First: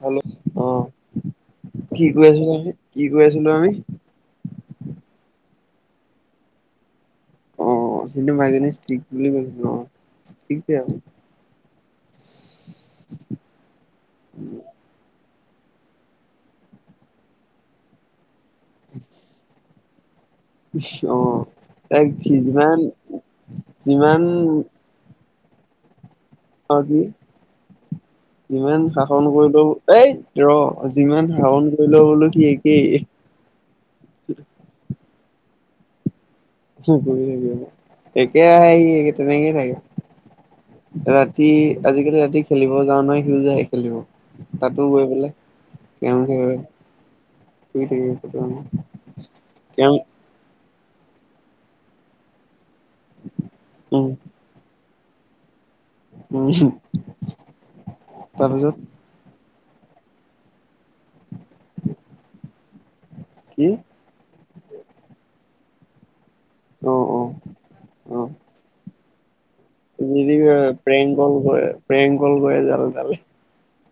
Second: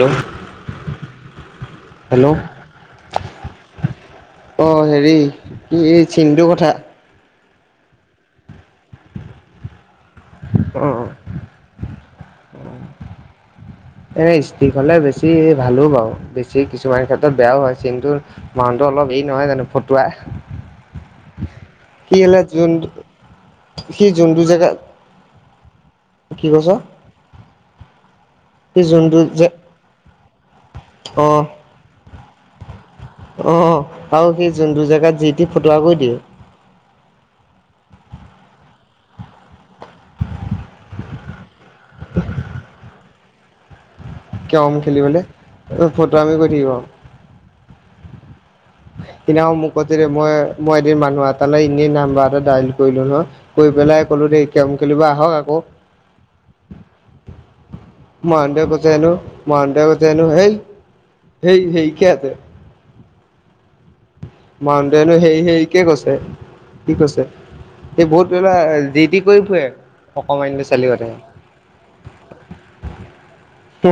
Hello অ কি কৈ হেল্ল' আছিলো কি কয় আছিলো আমি অ' হেৰি কি চিন্ধুৰ কথা অ সিটো মাই ষ্টিক বুলি কৈছিলো অ ষ্টিক অ' এ ষ্টিক হলে বেছি ভালো বাৰু বেছি কিছুমান ক্ষেত্ৰত বেয়াও হয় কিন্তু মানুহতো অলপ হৰি নহয় জানো ফটুৱা অ এক কি হ'লে যোন যিমান সি যিমান যোনটো জেগা কি কৈছ অ কি যিমান সি যোনটো শাসন যে কৰি লও এই ৰ যিমান অ' ধাৱন কৰিলে বোলো কি একেই অ আৰু সি যোনটো জেগাত যিতো ফটুৱা কৰি দিয়ে থ একে আহে সি তেনেকেই থাকে ৰাতি আজিকালি ৰাতি খেলিব যাওঁ নহয় সিউ যাই খেলিব কেৰম তাতো গৈ খেলিবলে পেলাই ফটুৱামি তেওঁৱে কৰি থাকিব শুই থাকি সদি ম কৰে মই মই এদিন মানুহ তালৈ এনেই নাম্বাৰটো দাইল কৰিলো নহ কৈ উম পেলাই কলো দেই কেৰেম খেলিব আহক আকৌ উম ম দে তাৰপিছত কছেনো ম দো ব তেন হেই হেই হেই কিয়তে কিম মাউণ্টেইনো হে হেৰিকে কৈছে অ কি অ কৈছে এই বহুত বেলা যিটি যদি প্ৰিয়ংক গৈ প্ৰিয়ংকল গৈয়ে জালে তালে হ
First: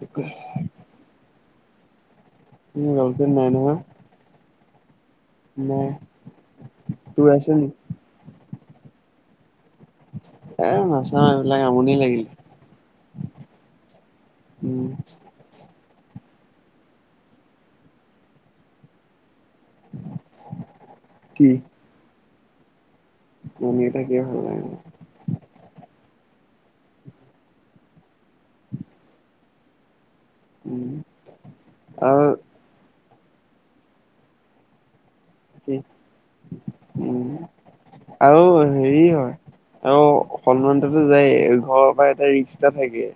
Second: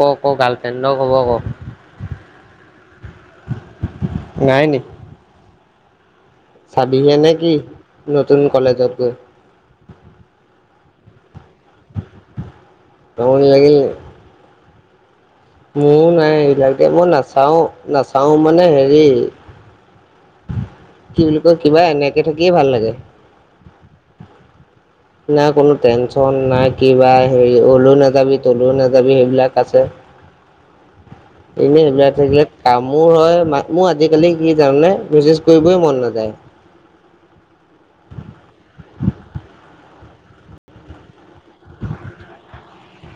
ক ক গাৰ্লফ্ৰেণ্ডক কব ক কি গালফ্ৰেণ্ড নাই ন ম চাবিগে নে কি নতুন কলেজত গৈ? এ, নাচাওঁ এইবিলাক আমনি লাগিল। আমনি উম, মোৰ নাই এইবিলাক দে মই নাচাও, নাচাও মানে হেৰি কি বুলি কয়, কিবা এনেকে থাকিয়ে ভাল লাগে। এনেই থাকিয়ে ভাল লাগে। না কোনো টেনচন না কিবা হেৰি অলৈ নাযাবি তলৈ নাযাবি সেইবিলাক আছে। উম এনে এইবিলাক আৰু থাকিলে কাম মোৰ হয়, মোৰ আজিকালি কি জাননে মেছেজ কি কৰিবই মন নাযায়। উম, আৰু হেৰি হয় আৰু সন্মানতো যায়য়েই ঘৰৰ পৰা এটা ৰিক্স থাকে।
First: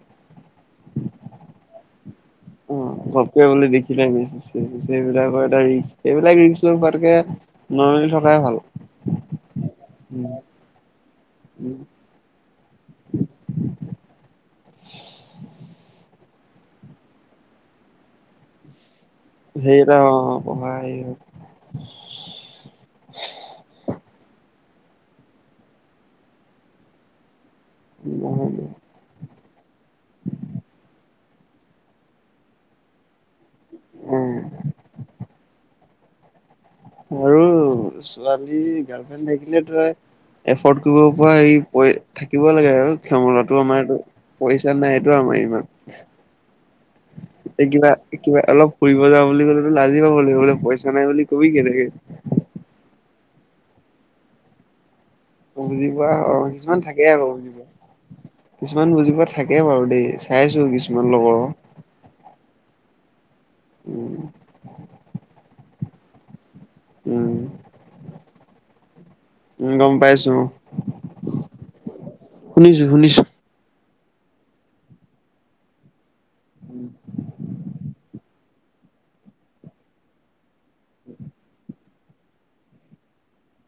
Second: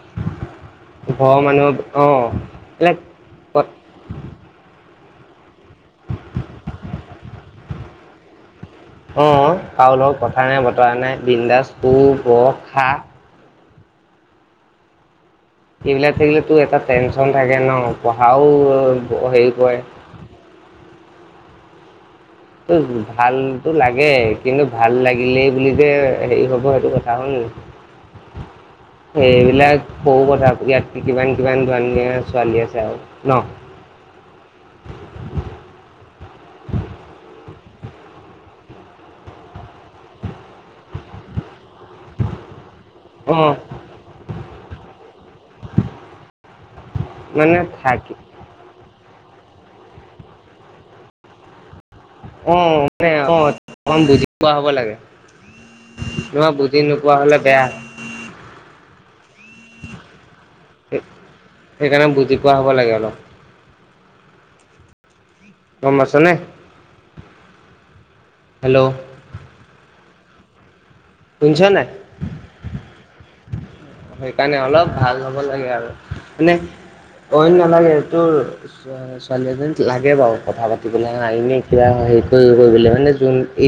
ঘৰৰ মানুহ অ অ', এইবিলাক ঘপকে বুলে দেখিলে মেছেজ-চেছেজ সেইবিলাকৰ এটা ৰিক্স, এইবিলাক ৰিক্স লৈ পোৱাতকে নৰ্মেল থকাই ভাল। উম, কৰোঁ লগত উম কথা নাই, বতৰা নাই বিন্দাছ উম সো ব খা। [unintelligible] সেইবিলাক থাকিলে তো এটা টেনচন থাকে ন, পঢ়াও হেৰি কৰে সেইটো পঢ়া হেৰি হয়। ত ভালতো লাগে, কিন্তু ভাল লাগিলেই বুলি যে হেৰি হ'ব সেইটো কথা নেকি? [unintelligible] এইবিলাক সৰু কথা ইয়াত কিমান, কিমান ধুনীয়া ছোৱালী আছে আৰু ন? উম, আৰু ছোৱালী গাৰ্লফ্ৰেণ্ড থাকিলে ত এফৰ্ড কৰিব পৰা এই থাকিব লাগে আৰু অ ক্ষমতাটো, আমাৰটো পইচা নাইটো আমাৰ ইমান মানে এ, কিবা থাকি কিবা অলপ কৰি লৈ যা বুলি ক'লেতো লাজেই পাব লাগিব, পইচা নাই বুলি কবি কেনেকে? অ', মানে অলপ বুজি পোৱা হ'ব লাগে। বুজি পোৱা নহয় বুজি কিছুমান থাকে নোপোৱা আকৌ হলে বুজি বেয়া পোৱা। কিছুমান বুজি পোৱা থাকে বাৰু দেই, চাইছো কিছুমান লগৰৰ। সেইকাৰণে বুজি পোৱা [unintelligible] উম, দম আছে নে? উম, হেল্ল'। উম, গ'ম পাইছো শুনিছ নাই শুনিছো, শুনিছো। সেইকাৰণে অলপ ভাল হ'ব লাগে আৰু মানে অইন নালাগে এইটোৰ ছোৱালী এজনী লাগে বাৰু কথা পাতিবলৈ, এনে কিবা হেৰি কৰি কৰিব মানে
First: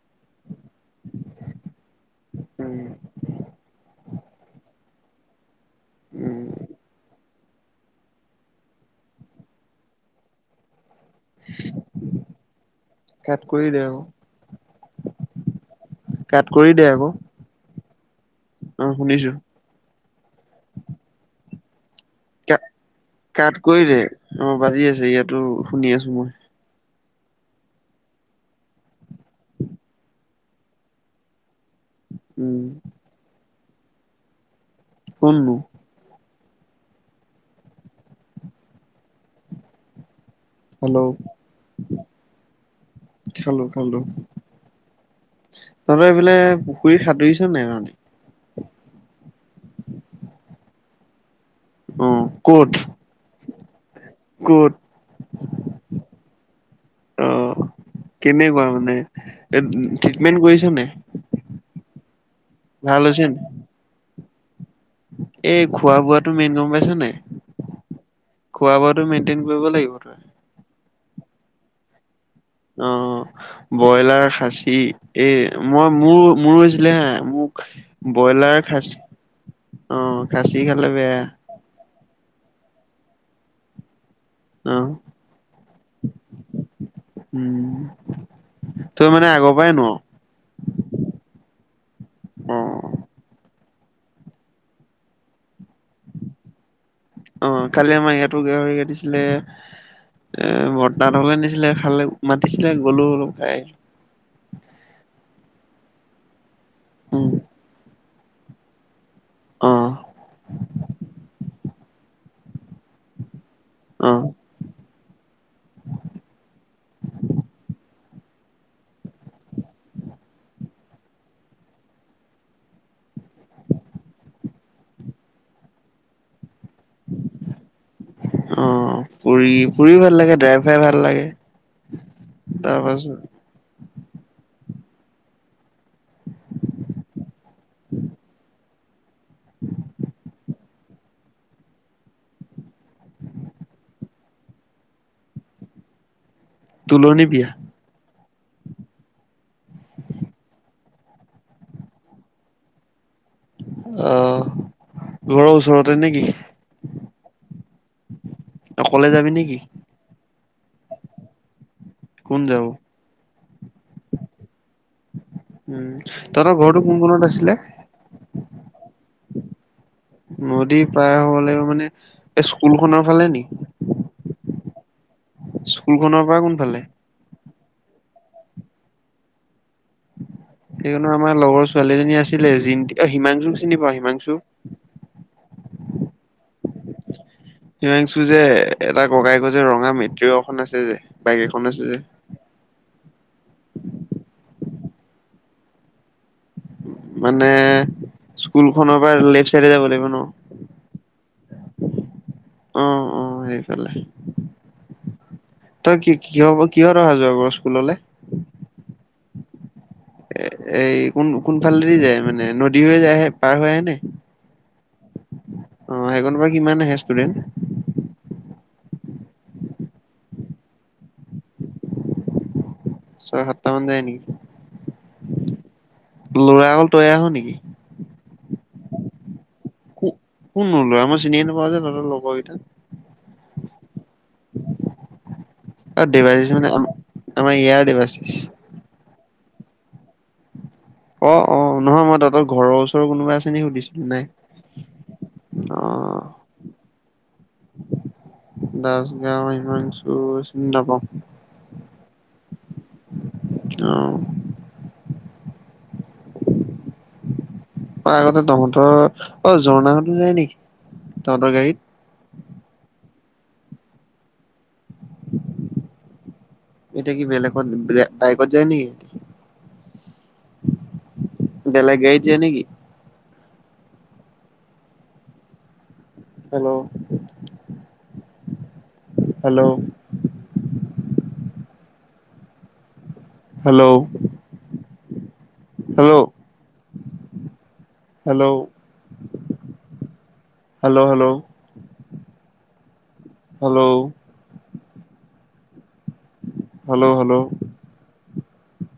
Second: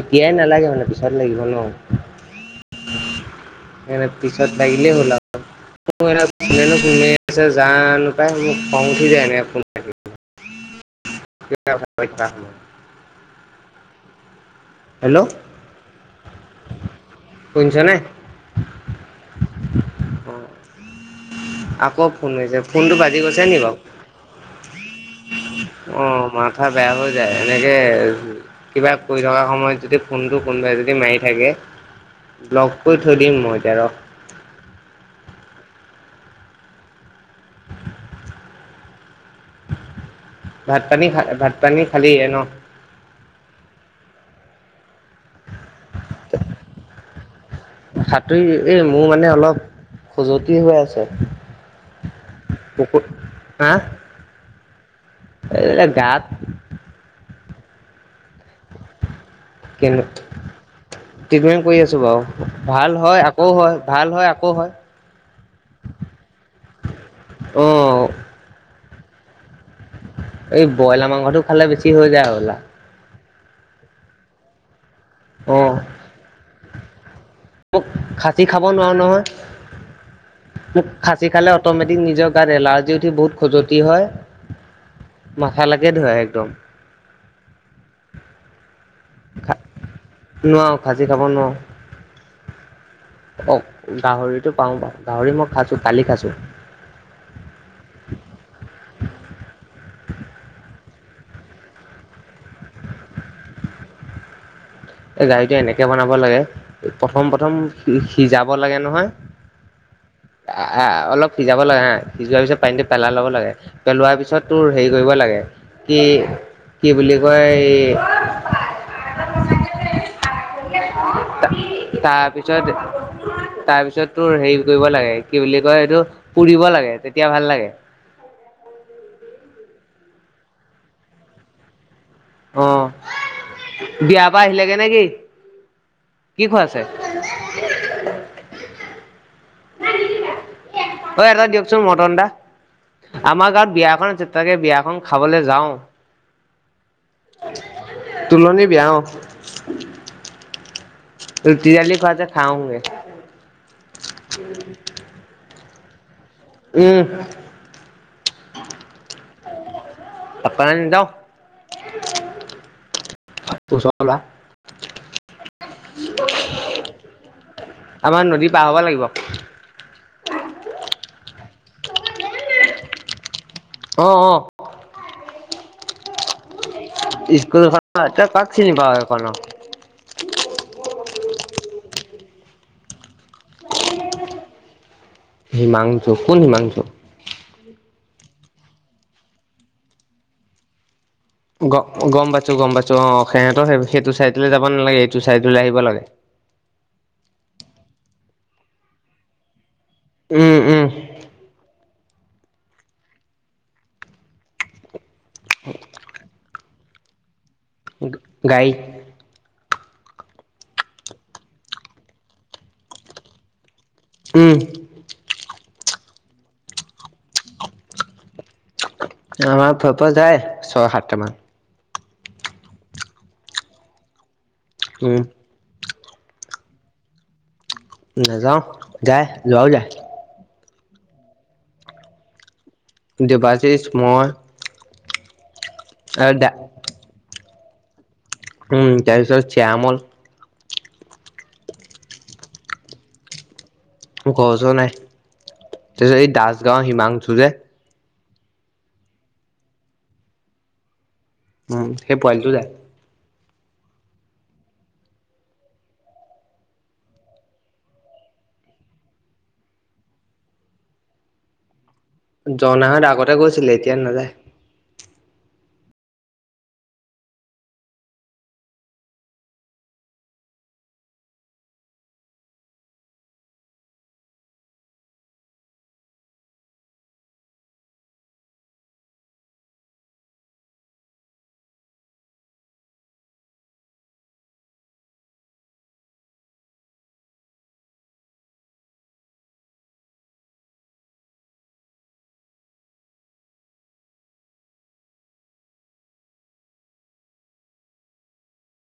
এতিয়াই নালাগে মানে পিছত লাগিব ন? উম এনে পিছত লাগিলেই হ'ল উম কৰিছে, জানো পায়, মোৰ খং উঠি যায় এনেকে কিবা কথা পাতি থকা সময়ত কাত কৰি দে আকৌ। হেল্ল' কাট কৰি দে আকৌ? বুজিছ নে অ শুনিছো ফোন মাৰিছে ফোনতটো বাজি গৈছে কাট নি বাৰু কৰিলে অ বাজি আছে ইয়াতো শুনি আছো মই অ', মাথা বেয়া হৈ যায়, এনেকে কিবা কৰি থকা সময়ত যদি ফোনটো কোনোবাই যদি মাৰি থাকে, উম ব্লক কৰি থৈ দিম মই। [unintelligible] কোন নো? [unintelligible] ভাত, হেল্ল' পানী খা ভাত, পানী খালি ন? খালো খালো তহঁতৰ এইফালে পুখুৰীত সাঁতুৰিছ নে নাই তহঁতি? সাঁতুৰি এই মোৰ মানে অলপ খজুৱতি হৈ আছে। উম, ক'ত? পুখুৰ হা ক'ত? এই গাত অ কেনেকুৱা মানে এ, ট্ৰিটমেন্ট কৰিছ নে? ট্ৰিটমেন্ট কৰি আছো বাৰু। ভাল হয় হৈছে নাই আকৌ হয় ভাল হয়। আকৌ হয় এই খোৱা বোৱাটো মেইন গম পাইছ নে? অঁ খোৱা বোৱা তুমি মেইন্টেইন কৰিব লাগিব। এই ব্ৰইলাৰ মাংসটো খালে বেছি হৈ যায় আৰু। অ' ব্ৰইলাৰ খাচী এই অঁ মই মোৰো মোৰো হৈছিলে হে মোক খাচী খাব নোৱাৰো অ খাচী নহয়। মোক খালে বেয়া খাচী খালে অট'মেটিক নিজৰ গাত এলাৰ্জি উঠি বহুত খজুৱতি অ হয়। মাথা লাকে ধৰে একদম। উম তই মানে আগৰ পৰাই নোৱাৰ নোৱাৰো খাজি খাব অ', নোৱাৰো। গাহৰিটো পাওঁ বাৰ গাহৰি মই খাইছোঁ কালি খাইছোঁ অ' কালি আমাৰ ইয়াতো গাহৰি কাটিছিলে। এ, বৰ্তাত হলে নিছিলে খালে মাতিছিলে গ'লো অলপ খাই এই গাড়ীটো এনেকে বনাব লাগে, প্ৰথম উম, প্ৰথম সিজাব লাগে নহয়। অ', আ-আ অলপ সিজাব লাগে হা সিজোৱাৰ পিছত পানীটো পেলাই ল'ব লাগে। পেলোৱাৰ অ', পিছত তোৰ হেৰি কৰিব লাগে কি কি বুলি কয় এই [unintelligible] তাৰপিছত তাৰপিছত তোৰ হেৰি কৰিব লাগে কি বুলি কয় এইটো পুৰিব লাগে। তেতিয়া ভাল লাগে অ' পুৰি ফুৰি ভাল ভাল লাগে, ড্ৰাই ফ্ৰাই ভাল লাগে তাৰ অ পাছত বিয়াৰ পৰা আহিলেগে নে কি? কি খুৱাইছে? [inaudible] অ' এটা দিয়কচোন মটন এটা। আমাৰ গাঁৱত বিয়া এখন আছে তাকে বিয়াখন খাবলৈ যাওঁ। তুলনি বিয়া? তুলনি বিয়া অ'। [inaudible] ৰুটি দালী খুৱাইছে খাওঁ আহোগে। অ' ঘৰৰ ওচৰতে নেকি? উম। অকলে যাবি নেকি? অকলে নাযাওঁ। কোন যাব ওচৰৰ লৰা। উম, তহঁতৰ ঘৰটো কোন কোণত আছিলে আমাৰ নদী পাৰ হ'ব লাগিব। নদী পাৰ হ'ব লাগিব মানে এই স্কুলখনৰ ফালে নি? অ', অ'। স্কুলখনৰ পৰা কোন ফালে? স্কুলখন [unintelligible] তই কাক চিনি পাওঁ এইখনত? হেইখনত আমাৰ লগৰ ছোৱালী জনী আছিলে, জিম-হিমাংচুক চিনি পাওঁ হিমাংচু? হিমাংচু কোন হিমাংচু? হিমাংচু যে তাৰ ককাইকৰ এখন ৰঙা মেইট্ৰ' এখন আছে যে। বাইক এখন আছে যে গ-গম পাইছোঁ গম পাইছোঁ। অ', অ' সিহঁতৰ সেইটো চাইডলৈ যাব যাব নালাগে এইটো চাইডলে আহিব লাগে। মানে স্কুলখনৰ পৰা লেফট চাইডে যাব লাগিব? ন উম, উম। অ', অ' সেইফালে। তই কি কি হ'ব কিহত অহা যোৱা কৰ? স্কুললে গাৰিত। এ-এই কোন-কোনফালেদি যায় মানে, নদী হৈ যায়ে পাৰ হৈ আহে নে? উম, অ', হেইকনৰ পৰা কিমান আহে ষ্টুডেণ্ট? আমাৰ ফা-ফালৰ পৰা যায় ছয় সাতটামান। ছয় সাতটা মান যায় নেকি? উম, লৰা অকল তইয়ে আহ' নেকি? নাযাওঁ, যায় লৰাও যায়। কো কোন নো লৰা? মই চিনি এ নাপাওঁ যে তহতৰ লগৰ কেইটা। দেবাশীষ মই অ', আৰু দা দেৱাচিছ মানে আমা-আমাৰ ইয়াৰ দেৱাচিছ? উম, তাৰপিছত শ্যামল অ', অ', নহয় মই তহতৰ ঘৰৰ ওচৰ কোনোবা আছে নেকি সুধিছো? ঘৰৰ ওচৰৰ নাই, তাৰ অ পিছত এই দাসগাওঁৰ হিমাংচো যে দাসগাওঁৰ হিমাংচো, চিনি নাপাওঁ। উম সেই পোৱালিটো যায় অ', অ', আগতে তহতৰ অ, জঝৰ্ণা হতো যায় নেকি তহতৰ গাড়ীত? ঝৰ্ণা হত আগতে গৈছিলে, এতিয় নাযায়। [inaudible] এতিয়া কি বেলেগত, বাইকত যায় নেকি? বেলেগ গাড়ীত যাই নেকি? Hello! Hello hello! Hello hello hello hello hello hello hello